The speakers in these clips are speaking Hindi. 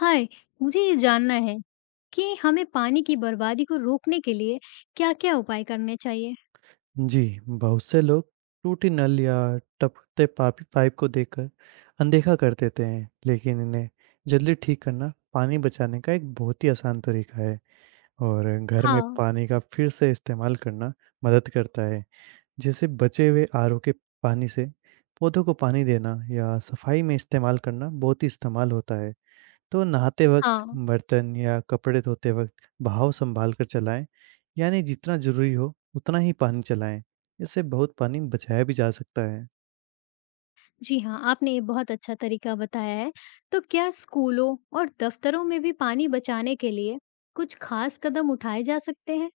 हाय। मुझे ये जानना है कि हमें पानी की बर्बादी को रोकने के लिए क्या-क्या उपाय करने चाहिए? जी, बहुत से लोग टूटी नल या टपकते पापी पाइप को देखकर अनदेखा कर देते हैं, लेकिन इन्हें जल्दी ठीक करना पानी बचाने का एक बहुत ही आसान तरीका है और घर में हाँ, पानी का फिर से इस्तेमाल करना मदद करता है। जैसे बचे हुए आरओ के पानी से पौधों को पानी देना या सफाई में इस्तेमाल करना बहुत ही इस्तेमाल होता है। तो नहाते वक़्त, हाँ। बर्तन या कपड़े धोते वक़्त बहाव सँभाल कर चलाएँ, यानी जितना ज़रूरी हो उतना ही पानी चलाएँ। इससे बहुत पानी बचाया भी जा सकता है। जी हाँ, आपने ये बहुत अच्छा तरीका बताया है। तो क्या स्कूलों और दफ्तरों में भी पानी बचाने के लिए कुछ खास कदम उठाए जा सकते हैं?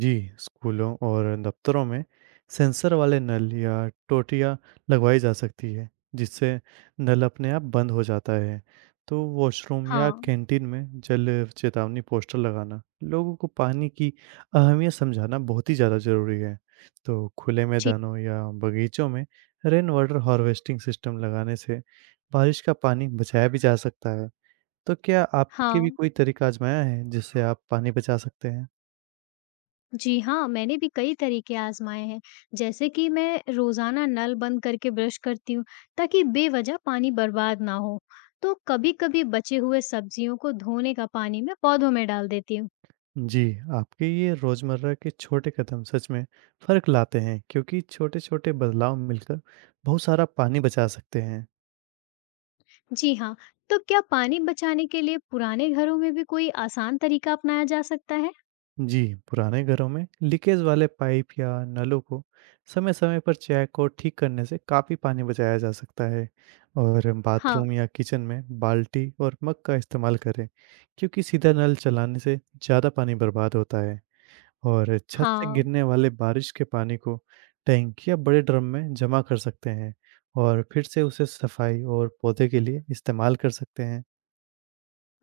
जी, स्कूलों और दफ्तरों में सेंसर वाले नल या टोंटियाँ लगवाई जा सकती है, जिससे नल अपने आप बंद हो जाता है। तो वॉशरूम या हाँ, कैंटीन में जल चेतावनी पोस्टर लगाना, लोगों को पानी की अहमियत समझाना बहुत ही ज़्यादा ज़रूरी है। तो खुले जी, मैदानों या बगीचों में रेन वाटर हार्वेस्टिंग सिस्टम लगाने से बारिश का पानी बचाया भी जा सकता है। तो क्या आपके भी हाँ। कोई तरीका आजमाया है, जिससे आप पानी बचा सकते हैं? जी हाँ, मैंने भी कई तरीके आज़माए हैं, जैसे कि मैं रोज़ाना नल बंद करके ब्रश करती हूँ, ताकि बेवज़ह पानी बर्बाद ना हो। तो कभी-कभी बचे हुए सब्जियों को धोने का पानी मैं पौधों में डाल देती हूँ। जी, आपके ये रोज़मर्रा के छोटे कदम सच में फ़र्क लाते हैं, क्योंकि छोटे-छोटे बदलाव मिलकर बहुत सारा पानी बचा सकते हैं। जी हाँ, तो क्या पानी बचाने के लिए पुराने घरों में भी कोई आसान तरीका अपनाया जा सकता है? जी, पुराने घरों में लीकेज वाले पाइप या नलों को समय-समय पर चेक और ठीक करने से काफ़ी पानी बचाया जा सकता है। और हाँ, बाथरूम या किचन में बाल्टी और मग का इस्तेमाल करें, क्योंकि सीधा नल चलाने से ज़्यादा पानी बर्बाद होता है। और छत से हाँ, गिरने वाले बारिश के पानी को टैंक या बड़े ड्रम में जमा कर सकते हैं और फिर से उसे सफाई और पौधे के लिए इस्तेमाल कर सकते हैं।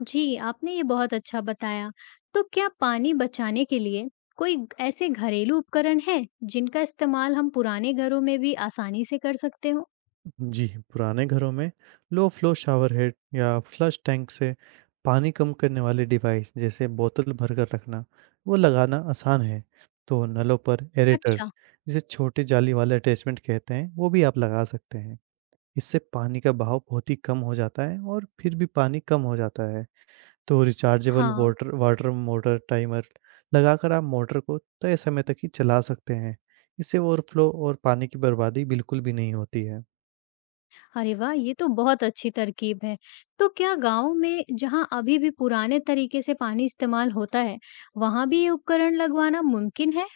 जी, आपने ये बहुत अच्छा बताया। तो क्या पानी बचाने के लिए कोई ऐसे घरेलू उपकरण हैं, जिनका इस्तेमाल हम पुराने घरों में भी आसानी से कर सकते हों? जी, पुराने घरों में लो फ्लो शावर हेड या फ्लश टैंक से पानी कम करने वाले डिवाइस, जैसे बोतल भर कर रखना, वो लगाना आसान है। तो नलों पर अच्छा, एरेटर्स, जिसे छोटी जाली वाले अटैचमेंट कहते हैं, वो भी आप लगा सकते हैं। इससे पानी का बहाव बहुत ही कम हो जाता है और फिर भी पानी कम हो जाता है। तो रिचार्जेबल हाँ। वाटर वाटर मोटर टाइमर लगाकर आप मोटर को तय समय तक ही चला सकते हैं। इससे ओवरफ्लो और पानी की बर्बादी बिल्कुल भी नहीं होती है। अरे वाह! ये तो बहुत अच्छी तरकीब है। तो क्या गाँव में जहाँ अभी भी पुराने तरीके से पानी इस्तेमाल होता है, वहाँ भी ये उपकरण लगवाना मुमकिन है?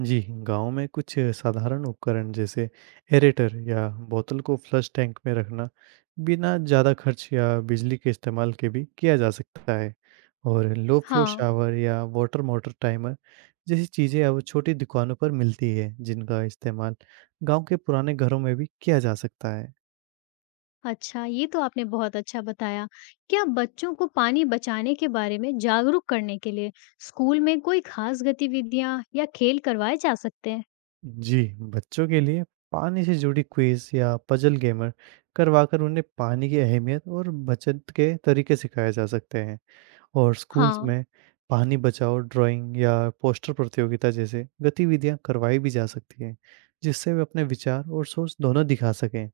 जी, गाँव में कुछ साधारण उपकरण, जैसे एरेटर या बोतल को फ्लश टैंक में रखना, बिना ज़्यादा खर्च या बिजली के इस्तेमाल के भी किया जा सकता है। और लो फ्लो हाँ, शावर या वाटर मोटर टाइमर जैसी चीज़ें अब छोटी दुकानों पर मिलती है, जिनका इस्तेमाल गाँव के पुराने घरों में भी किया जा सकता है। अच्छा, ये तो आपने बहुत अच्छा बताया। क्या बच्चों को पानी बचाने के बारे में जागरूक करने के लिए स्कूल में कोई खास गतिविधियाँ या खेल करवाए जा सकते हैं? जी, बच्चों के लिए पानी से जुड़ी क्विज़ या पजल गेमर करवाकर उन्हें पानी की अहमियत और बचत के तरीके सिखाए जा सकते हैं। और स्कूल्स हाँ, में पानी बचाओ ड्राइंग या पोस्टर प्रतियोगिता जैसे गतिविधियां करवाई भी जा सकती हैं, जिससे वे अपने विचार और सोच दोनों दिखा सकें।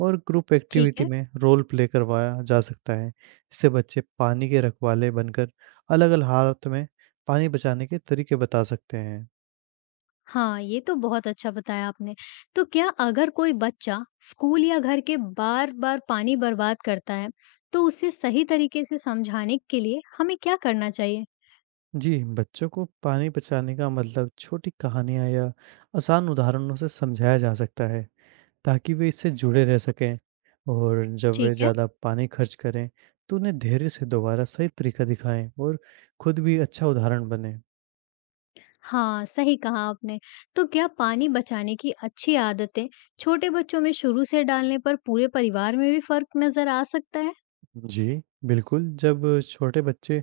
और ग्रुप ठीक एक्टिविटी है। में रोल प्ले करवाया जा सकता है, जिससे बच्चे पानी के रखवाले बनकर अलग-अलग हालत में पानी बचाने के तरीके बता सकते हैं। हाँ, ये तो बहुत अच्छा बताया आपने। तो क्या अगर कोई बच्चा स्कूल या घर के बार-बार पानी बर्बाद करता है, तो उसे सही तरीके से समझाने के लिए हमें क्या करना चाहिए? जी, बच्चों को पानी बचाने का मतलब छोटी कहानियाँ या आसान उदाहरणों से समझाया जा सकता है, ताकि वे इससे जुड़े रह सकें। और जब वे ठीक है। ज़्यादा पानी खर्च करें, तो उन्हें धैर्य से दोबारा सही तरीका दिखाएं और खुद भी अच्छा उदाहरण बने। हाँ, सही कहा आपने। तो क्या पानी बचाने की अच्छी आदतें छोटे बच्चों में शुरू से डालने पर पूरे परिवार में भी फ़र्क नज़र आ सकता है? जी, बिल्कुल, जब छोटे बच्चे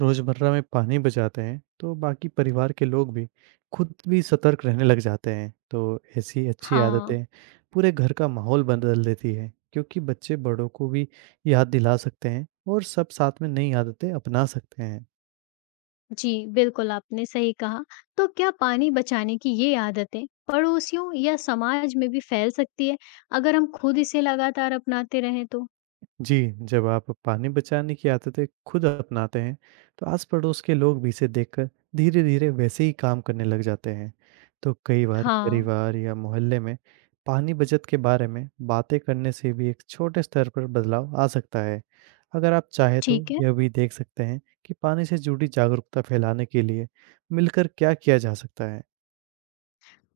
रोज़मर्रा में पानी बचाते हैं, तो बाकी परिवार के लोग भी खुद भी सतर्क रहने लग जाते हैं। तो ऐसी अच्छी हाँ। आदतें पूरे घर का माहौल बदल देती है, क्योंकि बच्चे बड़ों को भी याद दिला सकते हैं और सब साथ में नई आदतें अपना सकते हैं। जी, बिल्कुल आपने सही कहा। तो क्या पानी बचाने की ये आदतें पड़ोसियों या समाज में भी फैल सकती है, अगर हम खुद इसे लगातार अपनाते रहें तो? जी, जब आप पानी बचाने की आदतें खुद अपनाते हैं, तो आस-पड़ोस के लोग भी इसे देखकर धीरे-धीरे वैसे ही काम करने लग जाते हैं। तो कई बार हाँ, परिवार या मोहल्ले में पानी बचत के बारे में बातें करने से भी एक छोटे स्तर पर बदलाव आ सकता है। अगर आप चाहें तो ठीक है। यह भी देख सकते हैं कि पानी से जुड़ी जागरूकता फैलाने के लिए मिलकर क्या किया जा सकता है।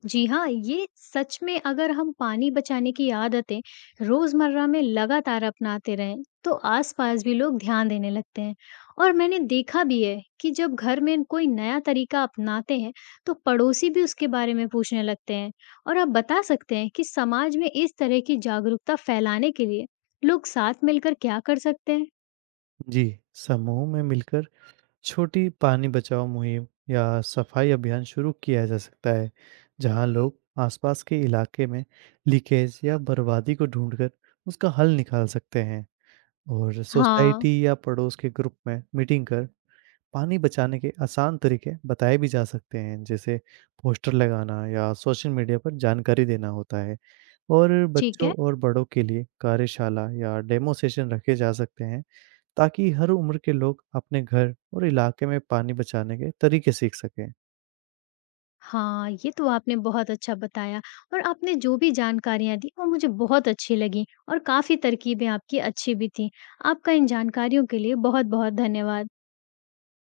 जी हाँ, ये सच में अगर हम पानी बचाने की आदतें रोजमर्रा में लगातार अपनाते रहें, तो आसपास भी लोग ध्यान देने लगते हैं। और मैंने देखा भी है कि जब घर में कोई नया तरीका अपनाते हैं, तो पड़ोसी भी उसके बारे में पूछने लगते हैं। और आप बता सकते हैं कि समाज में इस तरह की जागरूकता फैलाने के लिए लोग साथ मिलकर क्या कर सकते हैं? जी, समूह में मिलकर छोटी पानी बचाओ मुहिम या सफाई अभियान शुरू किया जा सकता है, जहां लोग आसपास के इलाके में लीकेज या बर्बादी को ढूंढकर उसका हल निकाल सकते हैं। और हाँ, सोसाइटी या पड़ोस के ग्रुप में मीटिंग कर पानी बचाने के आसान तरीके बताए भी जा सकते हैं, जैसे पोस्टर लगाना या सोशल मीडिया पर जानकारी देना होता है। और ठीक बच्चों है। और बड़ों के लिए कार्यशाला या डेमो सेशन रखे जा सकते हैं, ताकि हर उम्र के लोग अपने घर और इलाके में पानी बचाने के तरीके सीख सकें। हाँ, ये तो आपने बहुत अच्छा बताया और आपने जो भी जानकारियाँ दी वो मुझे बहुत अच्छी लगी और काफ़ी तरकीबें आपकी अच्छी भी थीं। आपका इन जानकारियों के लिए बहुत-बहुत धन्यवाद।